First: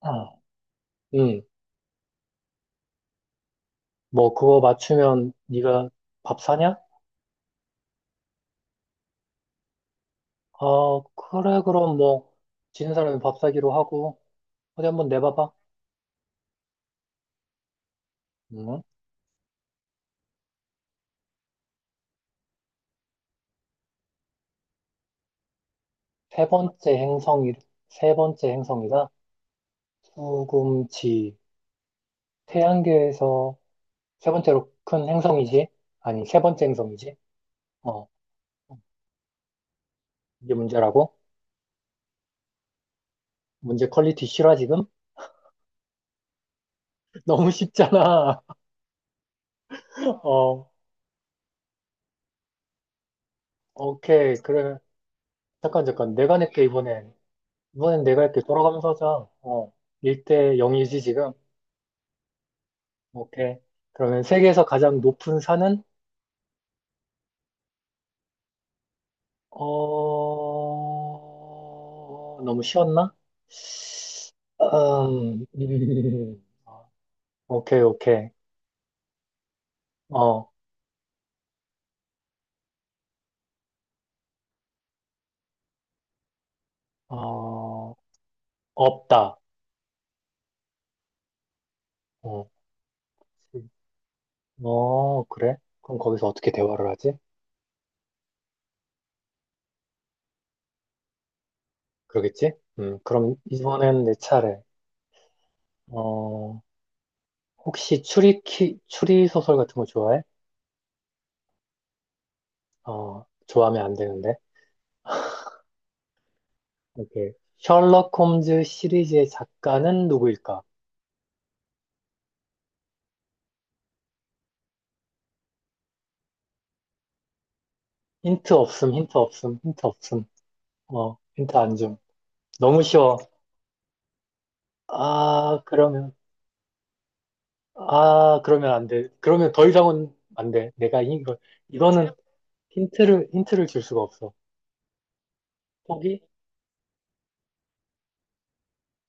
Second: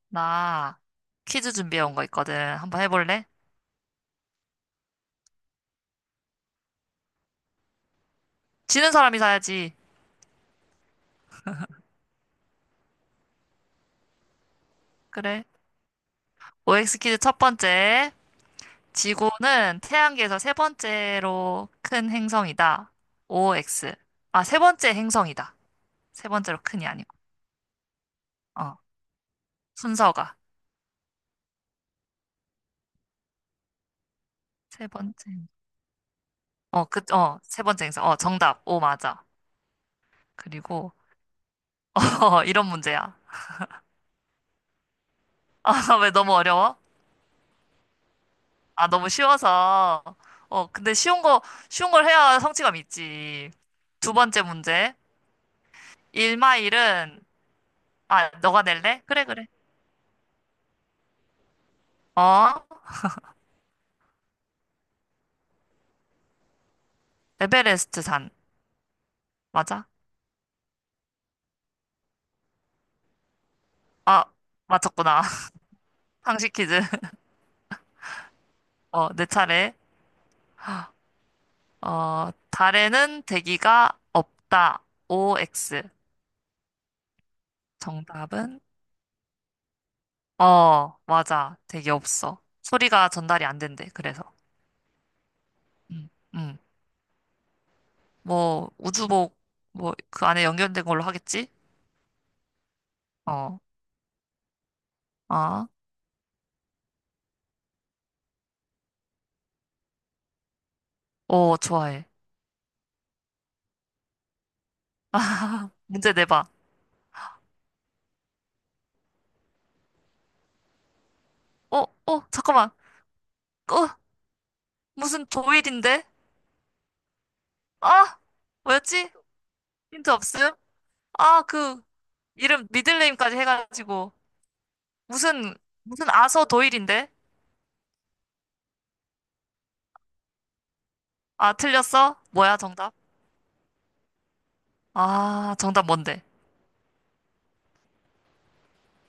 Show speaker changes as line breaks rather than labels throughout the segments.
아,
나
응.
퀴즈 준비해 온 거 있거든. 한번 해볼래?
뭐 그거 맞추면 네가 밥 사냐?
지는 사람이 사야지.
아, 그래 그럼 뭐 지는 사람이 밥 사기로 하고 어디 한번
그래.
내봐봐.
OX 퀴즈 첫 번째.
응?
지구는 태양계에서 세 번째로 큰 행성이다. OX. 아, 세 번째 행성이다. 세
세
번째로 큰이
번째
아니고.
행성이 세 번째
어,
행성이다.
순서가.
수금지 태양계에서 세 번째로
세
큰
번째. 행-
행성이지? 아니 세 번째 행성이지?
세 번째 행성.
어,
정답. 오, 맞아.
이게
그리고,
문제라고?
이런 문제야.
문제 퀄리티 싫어 지금?
왜 너무 어려워?
너무 쉽잖아.
아, 너무 쉬워서.
어,
근데 쉬운 걸 해야 성취감 있지. 두
오케이
번째
그래.
문제.
잠깐 잠깐 내가 낼게 이번엔.
1마일은,
이번엔 내가
아,
이렇게
너가
돌아가면서
낼래?
하자.
그래, 그래.
어, 1대 0이지, 지금?
어?
오케이. 그러면 세계에서 가장 높은 산은?
에베레스트 산. 맞아?
어, 너무 쉬웠나?
아,
음.
맞췄구나. 상식 퀴즈.
오케이, 오케이.
내 차례.
어,
달에는 대기가 없다. OX.
어,
정답은?
없다.
어, 맞아. 대기 없어.
어,
소리가 전달이 안 된대, 그래서.
어, 그래? 그럼
음,
거기서 어떻게
음.
대화를 하지?
뭐, 우주복, 뭐, 그 안에 연결된 걸로 하겠지?
그러겠지? 그럼
어,
이번엔 내 차례.
아,
어, 혹시 추리 소설 같은 거 좋아해?
오, 좋아해.
어, 좋아하면 안 되는데.
문제 내봐.
오케이. 셜록 홈즈 시리즈의 작가는 누구일까?
잠깐만. 어, 무슨 조일인데? 아,
힌트 없음,
뭐였지?
힌트 없음, 힌트
힌트
없음.
없음?
어,
아,
힌트 안 줌.
이름,
너무 쉬워.
미들네임까지 해가지고. 무슨,
아,
무슨
그러면.
아서 도일인데?
아, 그러면 안 돼. 그러면 더 이상은 안 돼. 내가 이거,
아,
이거는
틀렸어? 뭐야, 정답?
힌트를 줄 수가 없어.
아, 정답
포기?
뭔데?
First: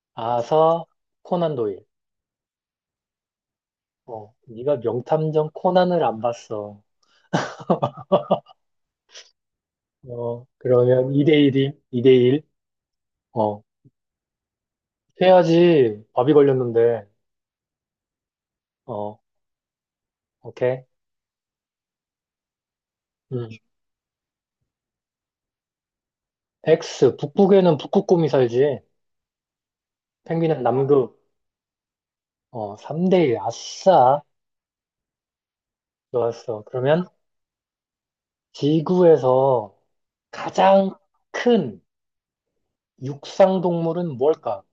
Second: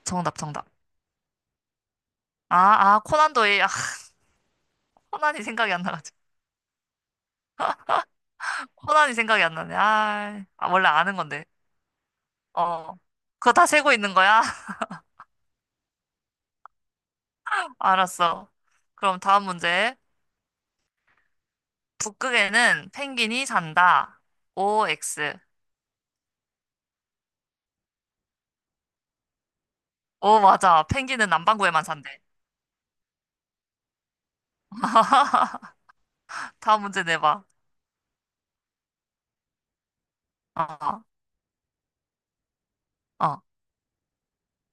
정답, 정답.
아서 코난 도일.
아, 아, 코난 도일. 아,
어, 네가
코난이
명탐정
생각이 안
코난을
나가지고.
안 봤어.
코난이 생각이 안 나네.
어,
아, 원래
그러면
아는 건데.
2대1이, 2대1.
어. 그거
어,
다 세고 있는 거야?
해야지. 밥이 걸렸는데.
알았어.
어,
그럼 다음 문제.
오케이.
북극에는 펭귄이
음.
산다. OX.
X, 북극에는 북극곰이 살지.
오,
펭귄은
맞아.
남극.
펭귄은 남반구에만 산대.
어, 3대1. 아싸. 좋았어.
다음 문제
그러면
내봐.
지구에서 가장
어,
큰
어.
육상 동물은 뭘까?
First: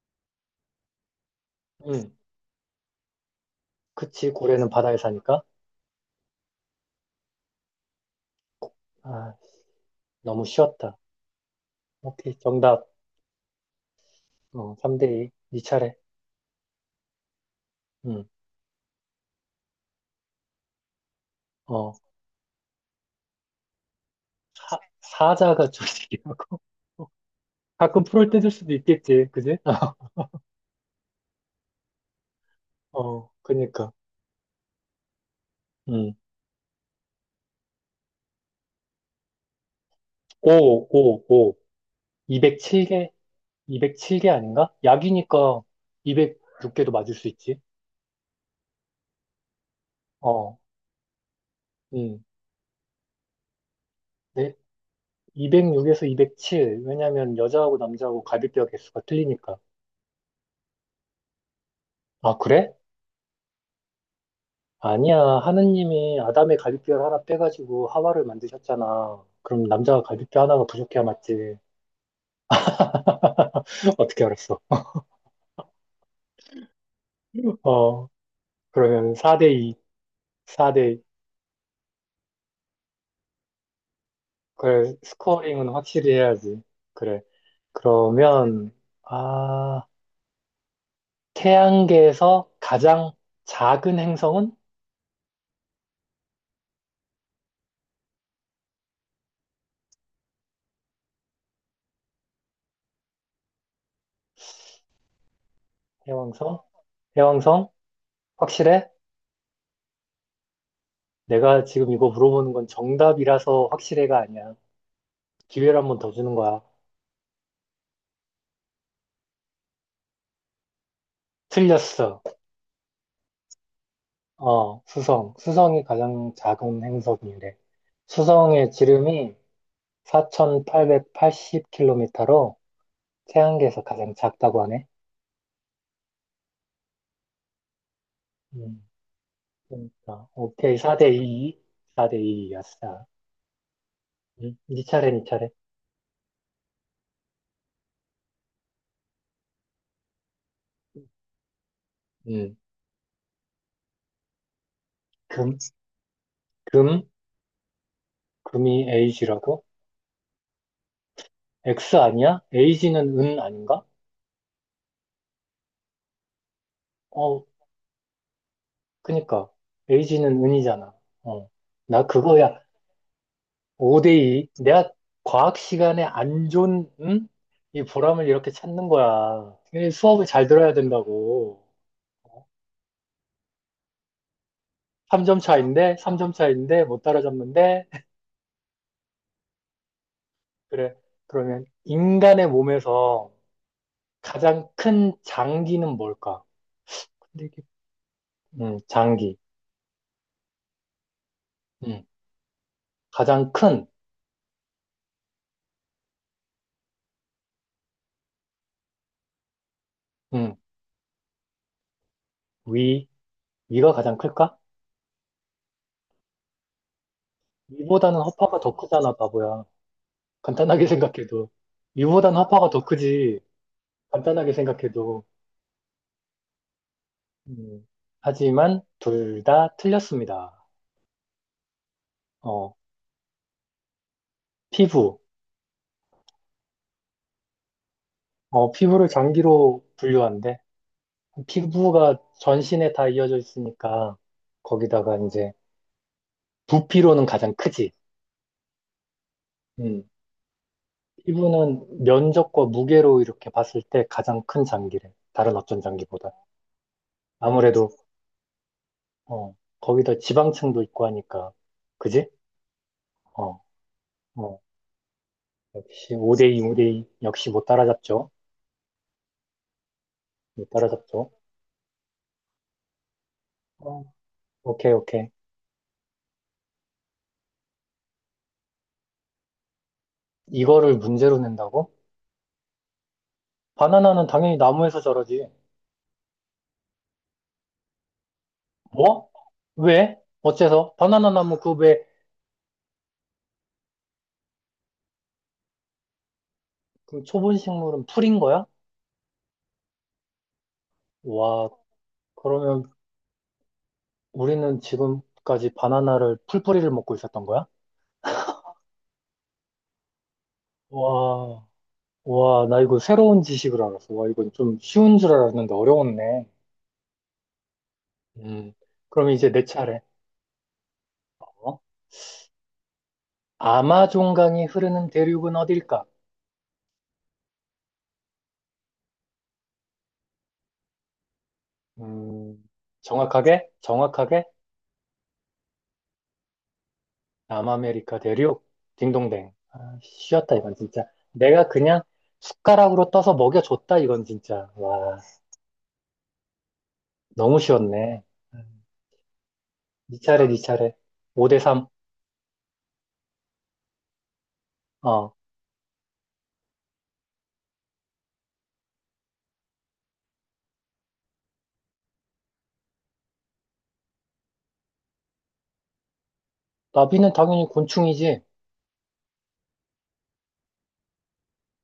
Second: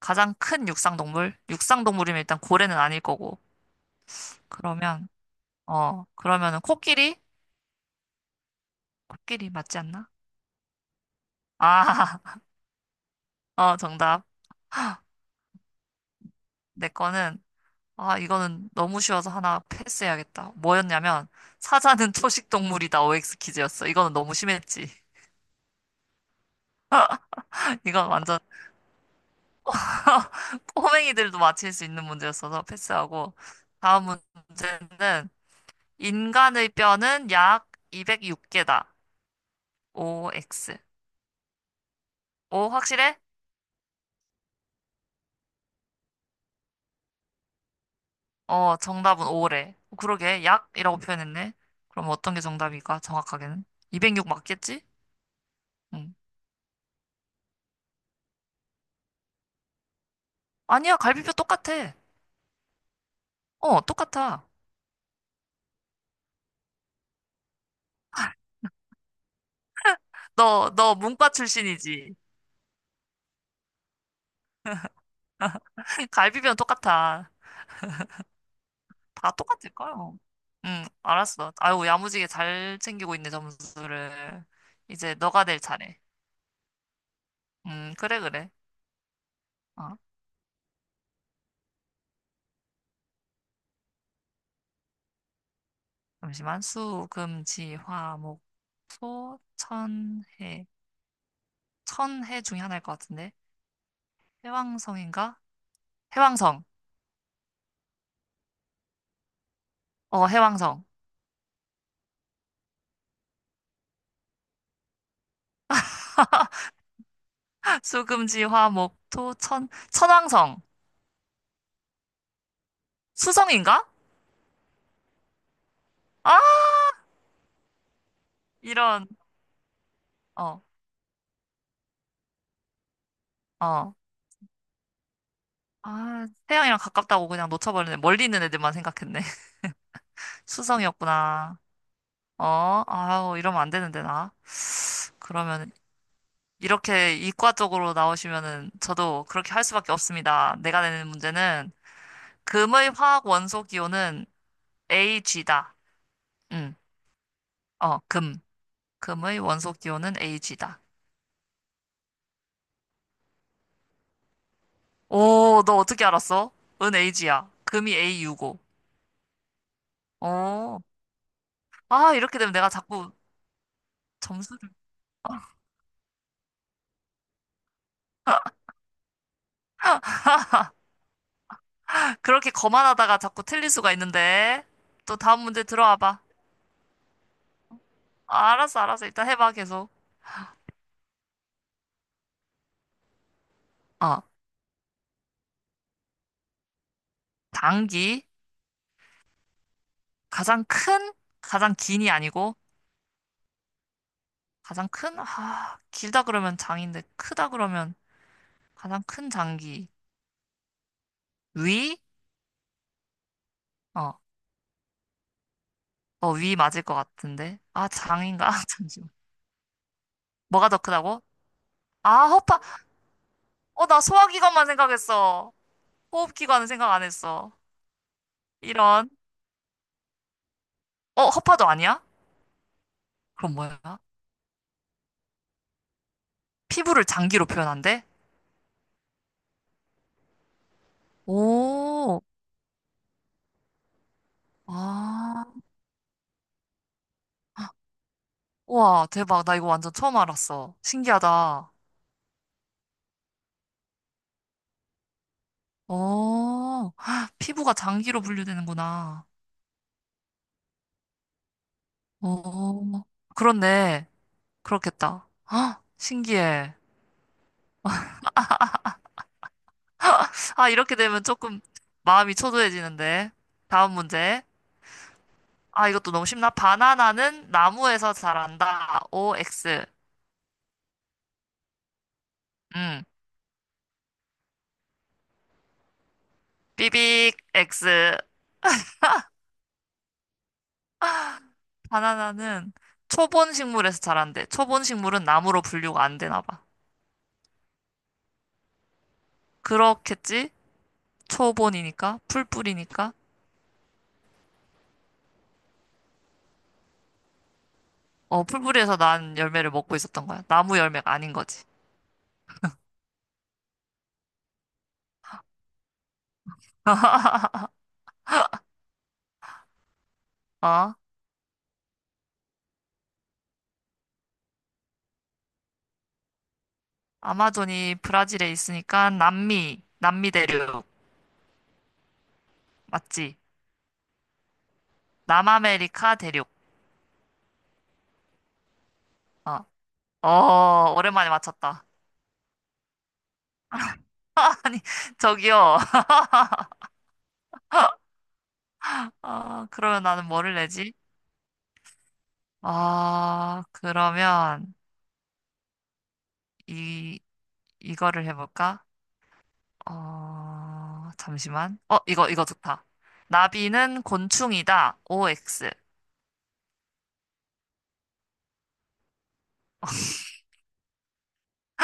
가장 큰 육상 동물? 육상
응,
동물이면 일단 고래는 아닐 거고.
그치. 고래는 바다에
그러면,
사니까.
그러면은 코끼리?
아,
코끼리 맞지 않나?
너무 쉬웠다.
아,
오케이. 정답.
정답.
어, 3대2. 네 차례.
내 거는, 아,
응,
이거는 너무 쉬워서 하나 패스해야겠다. 뭐였냐면,
어,
사자는 초식 동물이다. OX 퀴즈였어. 이거는 너무
사,
심했지.
사자가 저기라고. 가끔
이건
프로를
완전
뜯을 수도 있겠지. 그지?
꼬맹이들도 맞힐 수 있는 문제였어서
어,
패스하고.
그니까.
다음 문제는,
응,
인간의 뼈는 약 206개다.
오
OX.
오 5.
오,
207개,
확실해?
207개 아닌가? 약이니까 206개도 맞을 수 있지.
정답은 O래. 그러게,
어,
약이라고 표현했네. 그럼
음.
어떤 게 정답일까, 정확하게는? 206
네.
맞겠지?
206에서
응.
207. 왜냐면 여자하고 남자하고 갈비뼈 개수가 틀리니까.
아니야, 갈비뼈 똑같아.
아, 그래?
똑같아.
아니야. 하느님이 아담의 갈비뼈를 하나 빼가지고 하와를 만드셨잖아. 그럼 남자가 갈비뼈 하나가
너
부족해야
문과
맞지.
출신이지?
어떻게 알았어?
갈비뼈는 똑같아.
어, 그러면
다 똑같을
4대2,
거야. 응,
4대2.
알았어. 아유, 야무지게 잘 챙기고 있네, 점수를.
그래,
이제 너가 될
스코어링은
차례.
확실히 해야지. 그래.
그래, 그래.
그러면, 아,
어,
태양계에서 가장 작은 행성은?
잠시만. 수, 금, 지, 화, 목, 소, 천, 해. 천해 중에 하나일 것 같은데. 해왕성인가?
해왕성?
해왕성.
해왕성? 확실해?
해왕성.
내가 지금 이거 물어보는 건 정답이라서 확실해가 아니야. 기회를 한 번 더 주는 거야.
수금지, 화, 목, 토, 천, 천왕성.
틀렸어.
수성인가?
어, 수성. 수성이 가장
아,
작은 행성이래. 수성의
이런,
지름이
어,
4,880km로 태양계에서
어.
가장 작다고 하네.
아, 태양이랑 가깝다고 그냥 놓쳐버리네. 멀리 있는 애들만
음,
생각했네.
그러니까. 오케이. 4대 2.
수성이었구나.
4대 2였어.
아우, 이러면 안 되는데, 나.
네 차례, 네 차례.
그러면, 이렇게 이과 쪽으로 나오시면은, 저도 그렇게 할 수밖에 없습니다. 내가 내는 문제는,
음,
금의 화학 원소 기호는
금,
AG다. 응,
금.
금.
금이
금의
에이지라고?
원소 기호는 Ag다.
X 아니야? 에이지는 은 아닌가?
오, 너 어떻게 알았어? 은
어,
Ag야. 금이 AU고.
그니까. 에이지는
어.
은이잖아. 어. 나
아, 이렇게 되면
그거야.
내가 자꾸
5대2.
점수를
내가 과학 시간에 안 좋은, 응? 이 보람을 이렇게 찾는 거야. 이 수업을 잘 들어야 된다고.
그렇게 거만하다가 자꾸 틀릴 수가 있는데. 또
3점
다음 문제
차인데,
들어와 봐.
3점 차인데, 못 따라잡는데.
아, 알았어, 알았어. 일단 해봐, 계속.
그래. 그러면 인간의 몸에서
어,
가장 큰 장기는 뭘까? 근데 이게.
당기.
장기.
가장 큰? 가장
음,
긴이 아니고.
가장 큰.
가장 큰? 아, 길다 그러면 장인데, 크다 그러면 가장 큰 장기.
음,
위?
위, 이가 가장
어,
클까?
위 맞을 것 같은데. 아,
이보다는
장인가?
허파가 더
잠시만.
크잖아, 바보야.
뭐가 더
간단하게
크다고?
생각해도.
아,
이보다는
허파.
허파가 더 크지.
나
간단하게
소화기관만
생각해도.
생각했어. 호흡기관은 생각 안 했어.
음, 하지만
이런.
둘 다 틀렸습니다.
허파도 아니야?
어,
그럼 뭐야?
피부.
피부를 장기로 표현한대?
어, 피부를 장기로 분류한대. 피부가
오,
전신에 다 이어져 있으니까 거기다가
아.
이제 부피로는 가장 크지.
와, 대박. 나 이거 완전
음,
처음 알았어. 신기하다.
피부는 면적과 무게로 이렇게 봤을 때 가장 큰 장기래. 다른 어떤 장기보다.
어, 헉, 피부가
아무래도
장기로 분류되는구나.
어, 거기다 지방층도 있고 하니까. 그지?
어,
어,
그렇네.
어.
그렇겠다. 헉,
역시 5대2,
신기해.
5대2. 역시 못 따라잡죠. 못
아, 이렇게 되면
따라잡죠.
조금 마음이 초조해지는데. 다음
어,
문제.
오케이, 오케이.
아, 이것도 너무 쉽나? 바나나는 나무에서 자란다. OX.
이거를 문제로 낸다고?
응.
바나나는 당연히 나무에서 자라지.
삐빅 X.
뭐? 왜? 어째서? 바나나 나무 그 왜,
바나나는 초본 식물에서 자란대. 초본 식물은 나무로 분류가 안 되나 봐.
그 초본 식물은 풀인 거야?
그렇겠지?
와,
초본이니까,
그러면
풀뿌리니까.
우리는 지금까지 바나나를 풀뿌리를 먹고 있었던 거야?
어, 풀뿌리에서 난 열매를 먹고 있었던 거야. 나무 열매가 아닌 거지.
와, 와, 나 이거 새로운 지식을 알았어. 와, 이건 좀 쉬운 줄 알았는데 어려웠네. 음, 그럼 이제 내 차례.
어?
어? 아마존강이 흐르는 대륙은 어딜까?
아마존이 브라질에 있으니까 남미, 남미 대륙.
음,
맞지?
정확하게? 정확하게?
남아메리카 대륙.
남아메리카 대륙? 딩동댕.
어,
아, 쉬었다, 이건 진짜.
오랜만에
내가
맞췄다.
그냥 숟가락으로 떠서 먹여줬다, 이건 진짜.
아니,
와,
저기요.
너무 쉬웠네. 음,
아, 그러면
네
나는
차례,
뭐를
네
내지?
차례. 5대 3.
아, 그러면
어,
이 이거를 해볼까? 잠시만. 이거 좋다. 나비는 곤충이다. OX.
나비는 당연히 곤충이지.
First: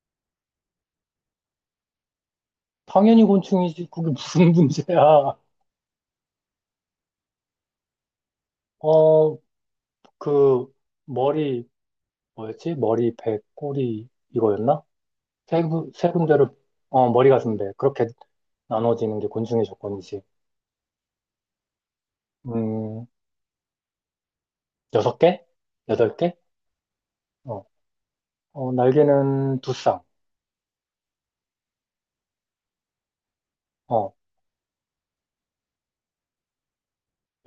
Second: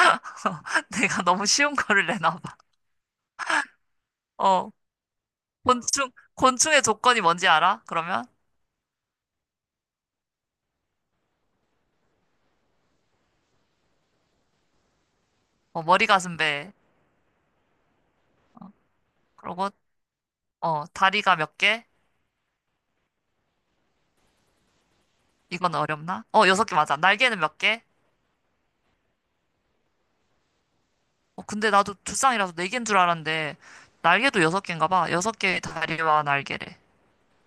내가 너무 쉬운 거를 내나 봐.
당연히 곤충이지. 그게 무슨
어,
문제야.
곤충의 조건이 뭔지 알아? 그러면
어, 그, 머리, 뭐였지? 머리, 배, 꼬리, 이거였나?
머리
세
가슴
군데를
배.
어, 머리가 준대. 그렇게 나눠지는 게 곤충의
그러고
조건이지.
다리가 몇 개?
음, 6개?
이건
여덟
어렵나?
개?
어, 여섯 개 맞아. 날개는 몇
어,
개?
어, 날개는 두 쌍.
근데 나도 두쌍이라서 네 개인 줄 알았는데
어,
날개도 여섯 개인가 봐. 여섯 개의 다리와 날개래.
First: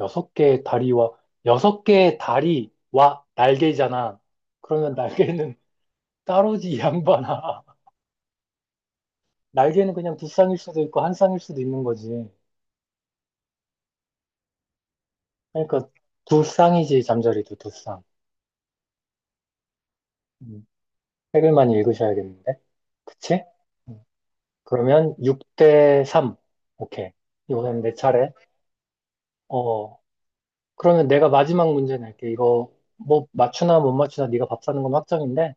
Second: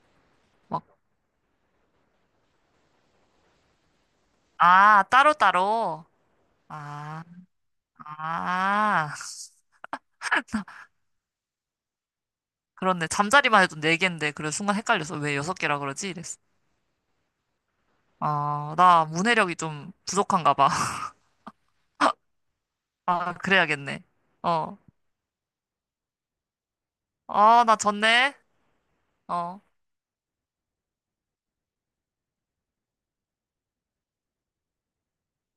여섯 개의
막,
다리와, 여섯 개의 다리와 날개잖아. 그러면
아,
날개는
따로따로?
따로지, 이
아,
양반아.
아,
날개는 그냥 두 쌍일 수도 있고, 한 쌍일 수도 있는 거지.
그렇네. 잠자리만 해도 네개인데 그래, 순간 헷갈려서 왜 여섯 개라
그러니까
그러지? 이랬어.
두 쌍이지, 잠자리도 두 쌍.
아, 나 문해력이 좀 부족한가
음,
봐.
책을 많이 읽으셔야겠는데?
아,
그치?
그래야겠네.
음.
어.
그러면 6 대 3. 오케이.
아, 나
이번엔 내 차례.
졌네. 어.
어, 그러면 내가 마지막 문제 낼게. 이거 뭐 맞추나 못 맞추나 네가 밥 사는 건 확정인데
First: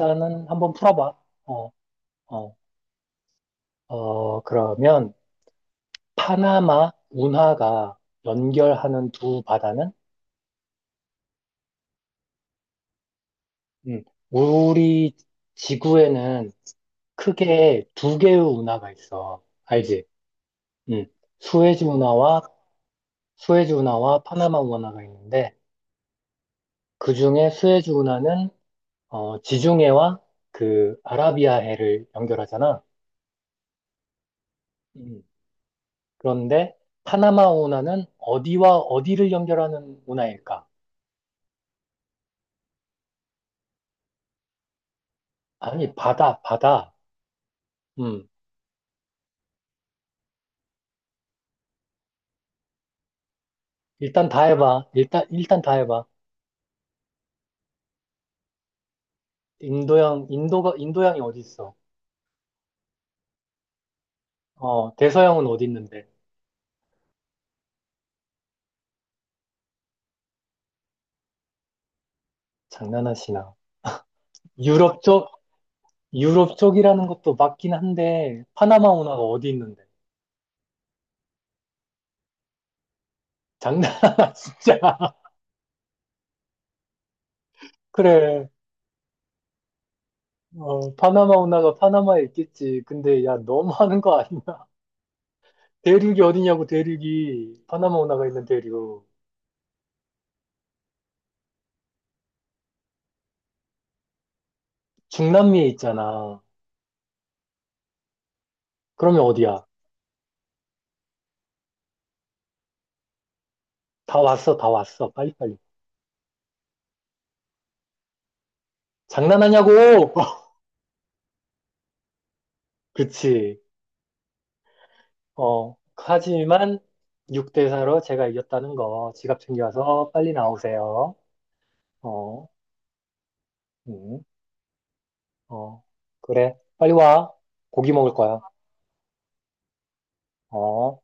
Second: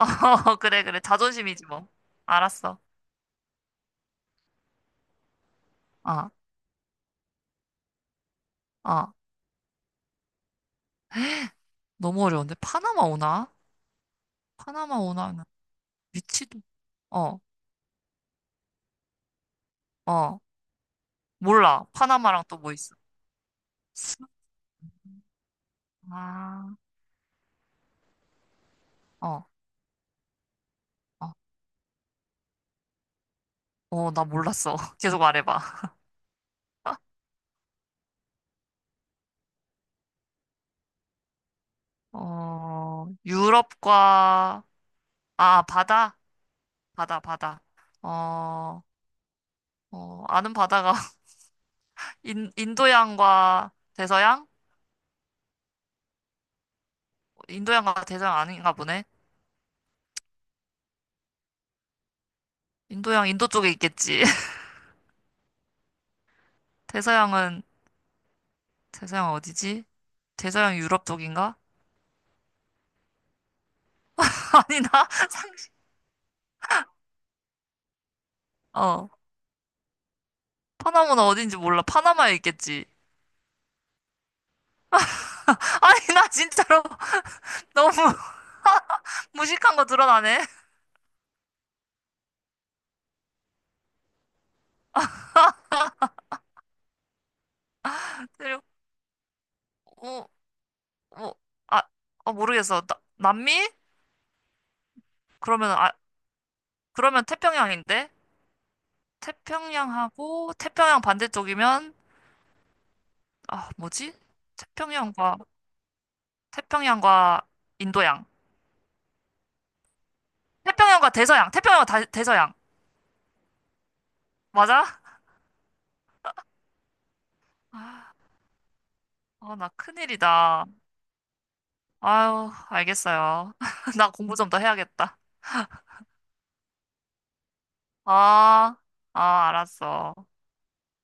어,
한번
그래, 그래.
풀어봐.
자존심이지,
어,
뭐.
어,
알았어.
그러면
아,
파나마 운하가 연결하는
아.
두 바다는.
너무 어려운데? 파나마 오나?
음,
파나마
우리
오나는
지구에는
위치도, 어,
크게 두 개의 운하가 있어. 알지?
어.
음, 수에즈
몰라.
운하와
파나마랑 또 뭐 있어?
수에즈
수-
운하와 파나마 운하가 있는데,
아,
그 중에 수에즈 운하는
어,
지중해와 그
어.
아라비아해를 연결하잖아.
나 몰랐어. 계속
음.
말해봐.
그런데 파나마 운하는 어디와 어디를 연결하는 운하일까?
유럽과, 아,
아니,
바다?
바다, 바다.
바다, 바다.
음,
어, 아는 바다가 인도양과
일단 다
대서양?
해봐. 일단 다 해봐.
인도양과 대서양 아닌가 보네.
인도양, 인도양이 어디 있어?
인도양, 인도 쪽에 있겠지.
어, 대서양은 어디 있는데?
대서양은, 대서양 어디지? 대서양 유럽 쪽인가?
장난하시나.
아니,
유럽
나
쪽,
상식,
유럽 쪽이라는 것도 맞긴 한데, 파나마
어.
운하가 어디 있는데?
파나마는 어딘지 몰라. 파나마에 있겠지.
장난하나, 진짜.
아니, 나 진짜로 너무
그래.
무식한 거 드러나네.
어, 파나마 운하가 파나마에 있겠지. 근데 야, 너무 하는 거 아니야? 대륙이 어디냐고, 대륙이. 파나마 운하가 있는
그리고,
대륙.
어, 어, 아, 아, 모르겠어. 남미?
중남미에
그러면 아,
있잖아.
그러면 태평양인데?
그러면 어디야?
태평양하고 태평양 반대쪽이면 아, 뭐지?
다 왔어, 다 왔어.
태평양과
빨리빨리.
태평양과 인도양.
장난하냐고!
태평양과 대서양. 태평양과 다- 대서양.
그치.
맞아?
어, 하지만 6대4로
아,
제가 이겼다는 거. 지갑
나
챙겨와서 빨리
큰일이다.
나오세요. 어,
아유, 알겠어요. 나
응,
공부 좀 더 해야겠다.
어. 그래. 빨리 와. 고기 먹을 거야.
아, 아, 알았어.
어.